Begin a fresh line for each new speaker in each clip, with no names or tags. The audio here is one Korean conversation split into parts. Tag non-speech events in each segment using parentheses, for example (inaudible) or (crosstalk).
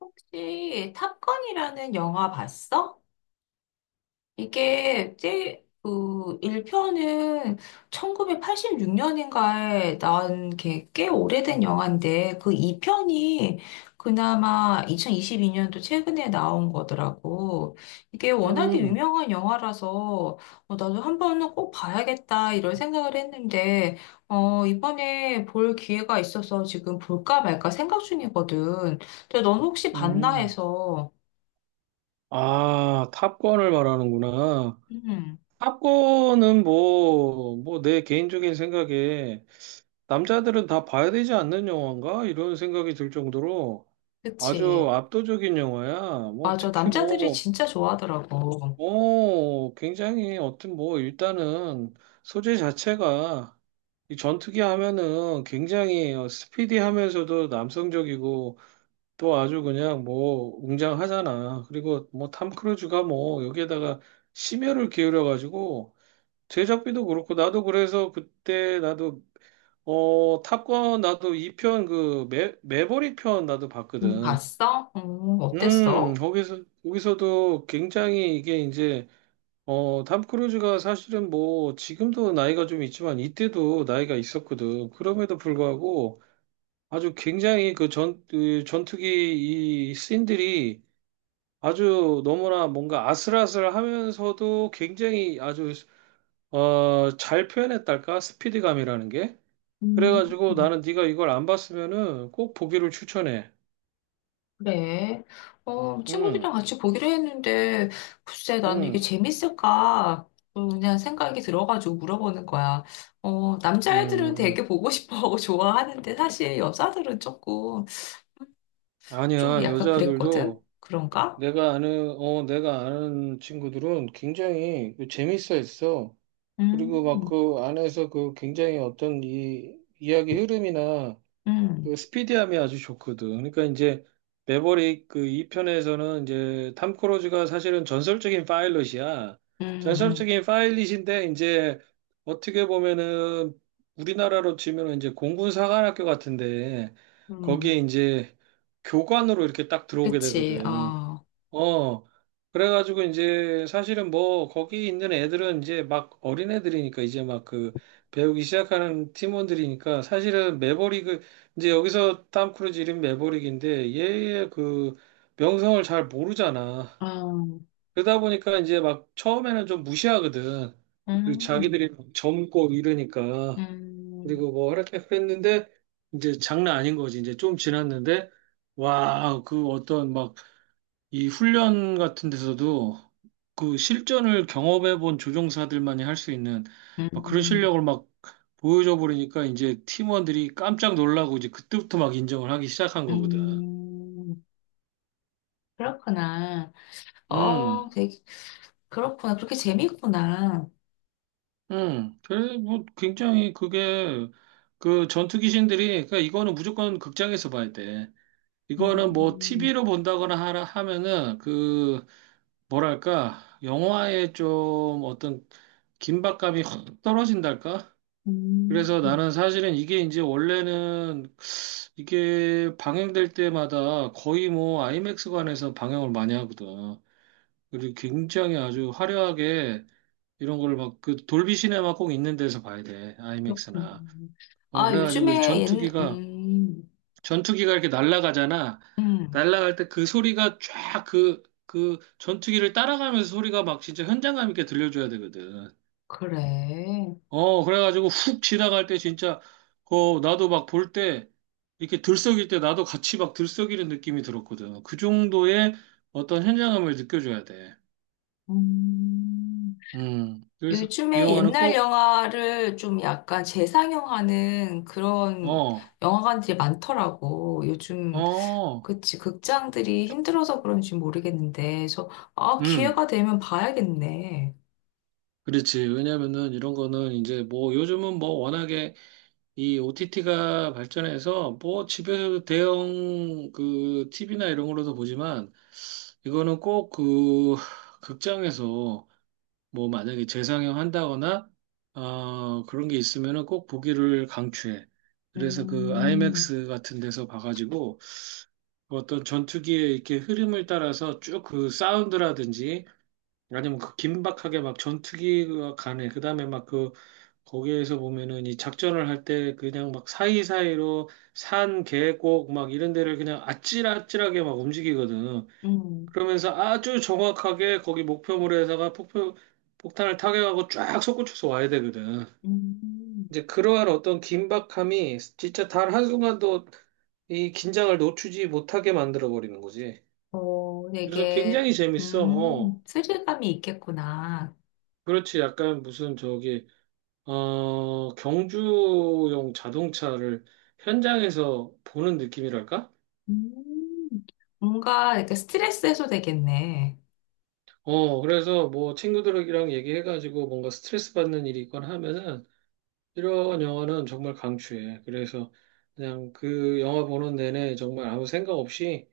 혹시 탑건이라는 영화 봤어? 이게 그 1편은 1986년인가에 나온 게 꽤 오래된 영화인데 그 2편이 그나마 2022년도 최근에 나온 거더라고. 이게 워낙에
음,
유명한 영화라서 나도 한 번은 꼭 봐야겠다 이런 생각을 했는데 이번에 볼 기회가 있어서 지금 볼까 말까 생각 중이거든. 근데 넌 혹시 봤나
음.
해서.
아, 탑건을 말하는구나.
음,
탑건은 뭐 내 개인적인 생각에 남자들은 다 봐야 되지 않는 영화인가? 이런 생각이 들 정도로 아주
그치.
압도적인 영화야. 뭐
맞아.
특히
남자들이
뭐,
진짜 좋아하더라고.
어, 굉장히 어떤 뭐 일단은 소재 자체가 이 전투기 하면은 굉장히 스피디하면서도 남성적이고 또 아주 그냥 뭐 웅장하잖아. 그리고 뭐 탐 크루즈가 뭐 여기에다가 심혈을 기울여 가지고 제작비도 그렇고 나도 그래서 그때 나도 어 탑건 나도 2편 그 매버릭 편 나도 봤거든.
봤어? 어땠어?
거기서도 굉장히 이게 이제 어탐 크루즈가 사실은 뭐 지금도 나이가 좀 있지만 이때도 나이가 있었거든. 그럼에도 불구하고 아주 굉장히 그 전투기 이 씬들이 아주 너무나 뭔가 아슬아슬하면서도 굉장히 아주 어, 잘 표현했달까? 스피드감이라는 게.
음,
그래가지고 나는 네가 이걸 안 봤으면은 꼭 보기를 추천해.
그래.
응,
친구들이랑 같이 보기로 했는데, 글쎄, 나는 이게
응,
재밌을까? 그냥 생각이 들어가지고 물어보는 거야. 남자애들은 되게
음.
보고 싶어하고 (laughs) 좋아하는데, 사실 여자들은 조금, 좀
아니야.
약간 그랬거든?
여자들도
그런가?
내가 아는 친구들은 굉장히 재밌어 했어. 그리고 막
음,
그 안에서 그 굉장히 어떤 이 이야기 흐름이나
음,
그 스피디함이 아주 좋거든. 그러니까 이제 매버릭 그 2편에서는 이제 탐 크루즈가 사실은 전설적인 파일럿이야.
음, 음,
전설적인 파일럿인데 이제 어떻게 보면은 우리나라로 치면은 이제 공군 사관학교 같은데 거기에
음.
이제 교관으로 이렇게 딱 들어오게
그치,
되거든.
어,
어, 그래가지고 이제 사실은 뭐 거기 있는 애들은 이제 막 어린 애들이니까 이제 막 그 배우기 시작하는 팀원들이니까 사실은 매버릭을 이제 여기서 탐 크루즈 이름 매버릭인데 얘의 그 명성을 잘 모르잖아.
음,
그러다 보니까 이제 막 처음에는 좀 무시하거든. 그리고
음.
자기들이 막 젊고 이러니까
음,
그리고 뭐 이렇게 그랬는데 이제 장난 아닌 거지. 이제 좀 지났는데 와, 그 어떤 막 이 훈련 같은 데서도 그 실전을 경험해 본 조종사들만이 할 수 있는 막 그런
음,
실력을 막 보여줘 버리니까 이제 팀원들이 깜짝 놀라고 이제 그때부터 막 인정을 하기 시작한 거거든.
음, 그렇구나. 어,
음,
되게, 그렇구나. 그렇게 재밌구나.
그래, 뭐, 굉장히 그게, 그 전투 귀신들이, 그러니까 이거는 무조건 극장에서 봐야 돼. 이거는 뭐,
음,
TV로 본다거나 하라 하면은, 그, 뭐랄까, 영화에 좀 어떤 긴박감이 확 떨어진달까?
음,
그래서 나는 사실은 이게 이제 원래는 이게 방영될 때마다 거의 뭐 아이맥스관에서 방영을 많이 하거든. 그리고 굉장히 아주 화려하게 이런 걸 막 그 돌비 시네마 꼭 있는 데서 봐야 돼.
그렇구나.
아이맥스나. 어,
아,
그래가지고 이
요즘에 옛,
전투기가, 전투기가 이렇게 날아가잖아.
음,
날아갈 때 그 소리가 쫙 그, 그 전투기를 따라가면서 소리가 막 진짜 현장감 있게 들려줘야 되거든.
그래.
어, 그래가지고 훅 지나갈 때 진짜, 그, 나도 막 볼 때, 이렇게 들썩일 때 나도 같이 막 들썩이는 느낌이 들었거든. 그 정도의 어떤 현장감을 느껴줘야 돼.
음,
그래서 이
요즘에
영화는
옛날
꼭,
영화를 좀 약간 재상영하는 그런
어,
영화관들이 많더라고. 요즘.
어,
그치. 극장들이 힘들어서 그런지 모르겠는데, 저, 아,
음,
기회가 되면 봐야겠네.
그렇지. 왜냐면은 이런 거는 이제 뭐 요즘은 뭐 워낙에 이 OTT가 발전해서 뭐 집에서도 대형 그 TV나 이런 걸로도 보지만 이거는 꼭 그 극장에서 뭐 만약에 재상영 한다거나 어, 그런 게 있으면은 꼭 보기를 강추해. 그래서 그
음,
IMAX 같은 데서 봐가지고 그 어떤 전투기의 이렇게 흐름을 따라서 쭉 그 사운드라든지 아니면 그 긴박하게 막 전투기가 가네. 그다음에 막 그 거기에서 보면은 이 작전을 할 때 그냥 막 사이사이로 산, 계곡 막 이런 데를 그냥 아찔아찔하게 막 움직이거든.
음,
그러면서 아주 정확하게 거기 목표물에다가 폭탄을 타격하고 쫙 솟구쳐서 와야 되거든.
음.
이제 그러한 어떤 긴박함이 진짜 단 한순간도 이 긴장을 놓치지 못하게 만들어 버리는 거지.
어,
그래서
되게,
굉장히 재밌어. 어.
스릴감이 있겠구나.
그렇지. 약간 무슨 저기 어 경주용 자동차를 현장에서 보는 느낌이랄까?
음, 뭔가 이렇게 스트레스 해소 되겠네.
어, 그래서 뭐 친구들이랑 얘기해가지고 뭔가 스트레스 받는 일이 있거나 하면은 이런 영화는 정말 강추해. 그래서 그냥 그 영화 보는 내내 정말 아무 생각 없이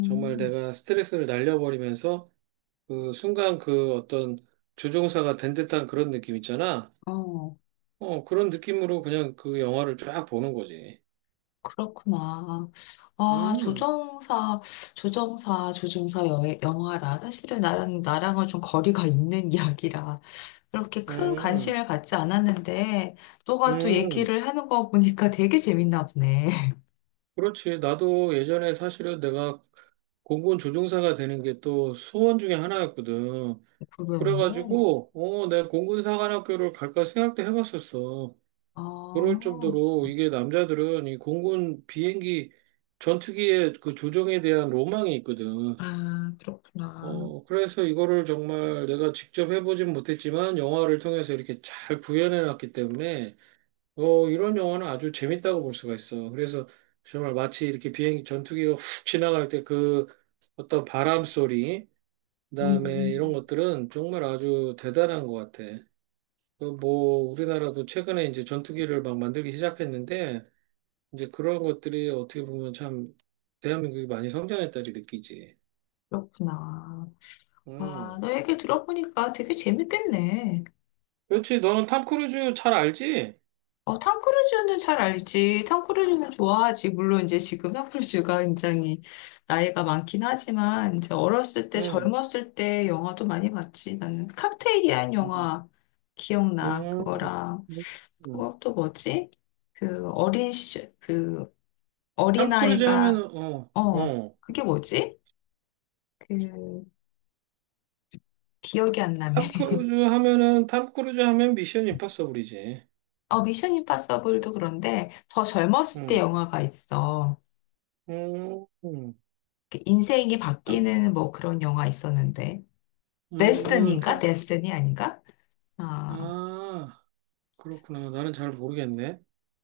정말 내가 스트레스를 날려버리면서 그 순간 그 어떤 조종사가 된 듯한 그런 느낌 있잖아.
어,
어, 그런 느낌으로 그냥 그 영화를 쫙 보는 거지.
그렇구나. 아,
음,
조정사 영화라. 사실은 나랑은 좀 거리가 있는 (laughs) 이야기라. 그렇게 큰
음,
관심을 갖지 않았는데, 너가 또
음.
얘기를 하는 거 보니까 (laughs) 되게 재밌나 보네.
그렇지. 나도 예전에 사실은 내가 공군 조종사가 되는 게 또 소원 중에 하나였거든.
(laughs) 그래.
그래가지고, 어, 내가 공군 사관학교를 갈까 생각도 해봤었어.
아,
그럴 정도로 이게 남자들은 이 공군 비행기 전투기의 그 조종에 대한 로망이 있거든.
아, 그렇구나.
어, 그래서 이거를 정말 내가 직접 해보진 못했지만 영화를 통해서 이렇게 잘 구현해 놨기 때문에 어, 이런 영화는 아주 재밌다고 볼 수가 있어. 그래서 정말 마치 이렇게 비행기 전투기가 훅 지나갈 때 그 어떤 바람 소리, 그다음에 이런
음,
것들은 정말 아주 대단한 것 같아. 그 뭐 우리나라도 최근에 이제 전투기를 막 만들기 시작했는데 이제 그런 것들이 어떻게 보면 참 대한민국이 많이 성장했다리 느끼지.
그렇구나. 와,
음.
너 얘기 들어보니까 되게 재밌겠네.
그렇지. 너는 탐 크루즈 잘 알지?
어, 탐 크루즈는 잘 알지. 탐 크루즈는 좋아하지. 물론 이제 지금 탐 크루즈가 굉장히 나이가 많긴 하지만, 이제 어렸을 때,
응.
젊었을 때 영화도 많이 봤지. 나는 칵테일이란
음.
영화 기억나.
음.
그거랑.
음.
그것도 뭐지? 그 어린 시절, 그
탐 크루즈
어린아이가,
하면은 어,
어,
어.
그게 뭐지? 그, 기억이 안 나네.
탐
(laughs)
크루즈 하면은 탐 크루즈 하면 미션 임파서블이지.
어, 미션 임파서블도 그런데 더 젊었을 때
응.
영화가 있어.
음. 음.
그 인생이
탐
바뀌는 뭐 그런 영화 있었는데. 데스티니인가?
탐 크-
데스티니 아닌가? 아,
아, 그렇구나. 나는 잘 모르겠네.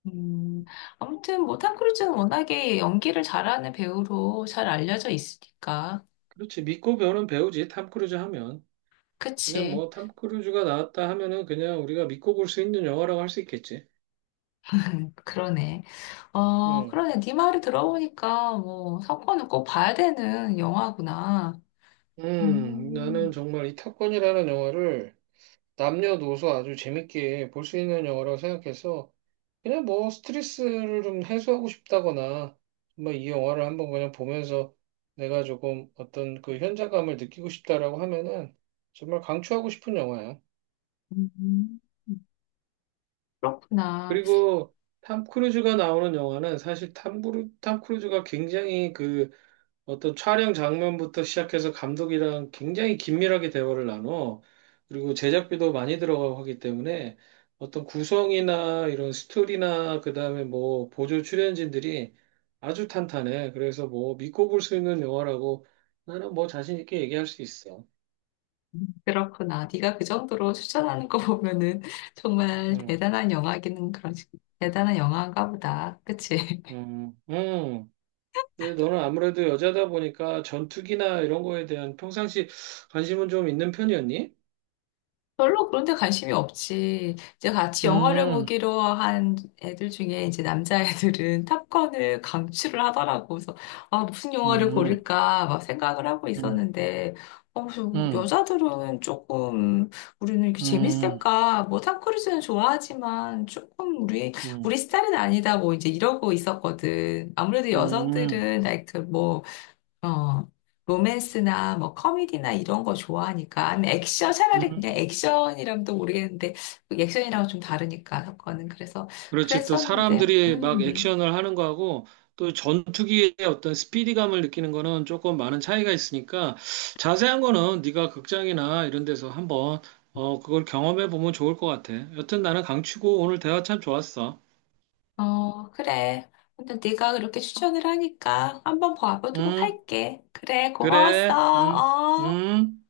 음, 아무튼 뭐 톰 크루즈는 워낙에 연기를 잘하는 배우로 잘 알려져 있으니까.
그렇지. 믿고 배우는 배우지. 탐 크루즈 하면. 그냥
그치.
뭐 탐 크루즈가 나왔다 하면은 그냥 우리가 믿고 볼 수 있는 영화라고 할 수 있겠지.
그러네. 어,
응,
그러네. 네 말을 들어보니까 뭐 사건을 꼭 봐야 되는 영화구나.
나는
음,
정말 이 탑건이라는 영화를 남녀노소 아주 재밌게 볼 수 있는 영화라고 생각해서 그냥 뭐 스트레스를 좀 해소하고 싶다거나 정말 이 영화를 한번 그냥 보면서 내가 조금 어떤 그 현장감을 느끼고 싶다라고 하면은 정말 강추하고 싶은 영화야.
음, 그렇구나.
그리고 탐 크루즈가 나오는 영화는 사실 탐 크루즈가 굉장히 그 어떤 촬영 장면부터 시작해서 감독이랑 굉장히 긴밀하게 대화를 나눠. 그리고 제작비도 많이 들어가고 하기 때문에 어떤 구성이나 이런 스토리나 그다음에 뭐 보조 출연진들이 아주 탄탄해. 그래서 뭐 믿고 볼 수 있는 영화라고 나는 뭐 자신 있게 얘기할 수 있어.
그렇구나. 네가 그 정도로 추천하는 거 보면은 (laughs) 정말
음,
대단한 영화인가 보다. 그치?
음, 음. 근데 너는 아무래도 여자다 보니까 전투기나 이런 거에 대한 평상시 관심은 좀 있는 편이었니?
별로 그런 데 관심이 없지. 이제 같이 영화를
음,
보기로 한 애들 중에 이제 남자애들은 (laughs) 탑건을 강추를 하더라고. 그래서, 아, 무슨 영화를
음,
고를까 막 생각을 하고
음,
있었는데, 어,
음,
여자들은 조금, 우리는 이렇게
음.
재밌을까? 뭐, 탐 크루즈는 좋아하지만, 조금 우리, 우리
음,
스타일은 아니다. 뭐, 이제 이러고 있었거든. 아무래도
음,
여성들은, like, 그 뭐, 어, 로맨스나 뭐 코미디나 이런 거 좋아하니까 아니면 액션 차라리 그냥
음.
액션이라면 또 모르겠는데 액션이랑 좀 다르니까 사건은 그래서
그렇지. 또
그랬었는데.
사람들이 막 액션을 하는 거하고 또 전투기의 어떤 스피디감을 느끼는 거는 조금 많은 차이가 있으니까 자세한 거는 네가 극장이나 이런 데서 한번 어, 그걸 경험해 보면 좋을 것 같아. 여튼 나는 강추고 오늘 대화 참 좋았어.
어, 그래. 근데 네가 그렇게 추천을 하니까 한번 봐보도록
음,
할게. 그래, 고마웠어.
그래.
어.
음.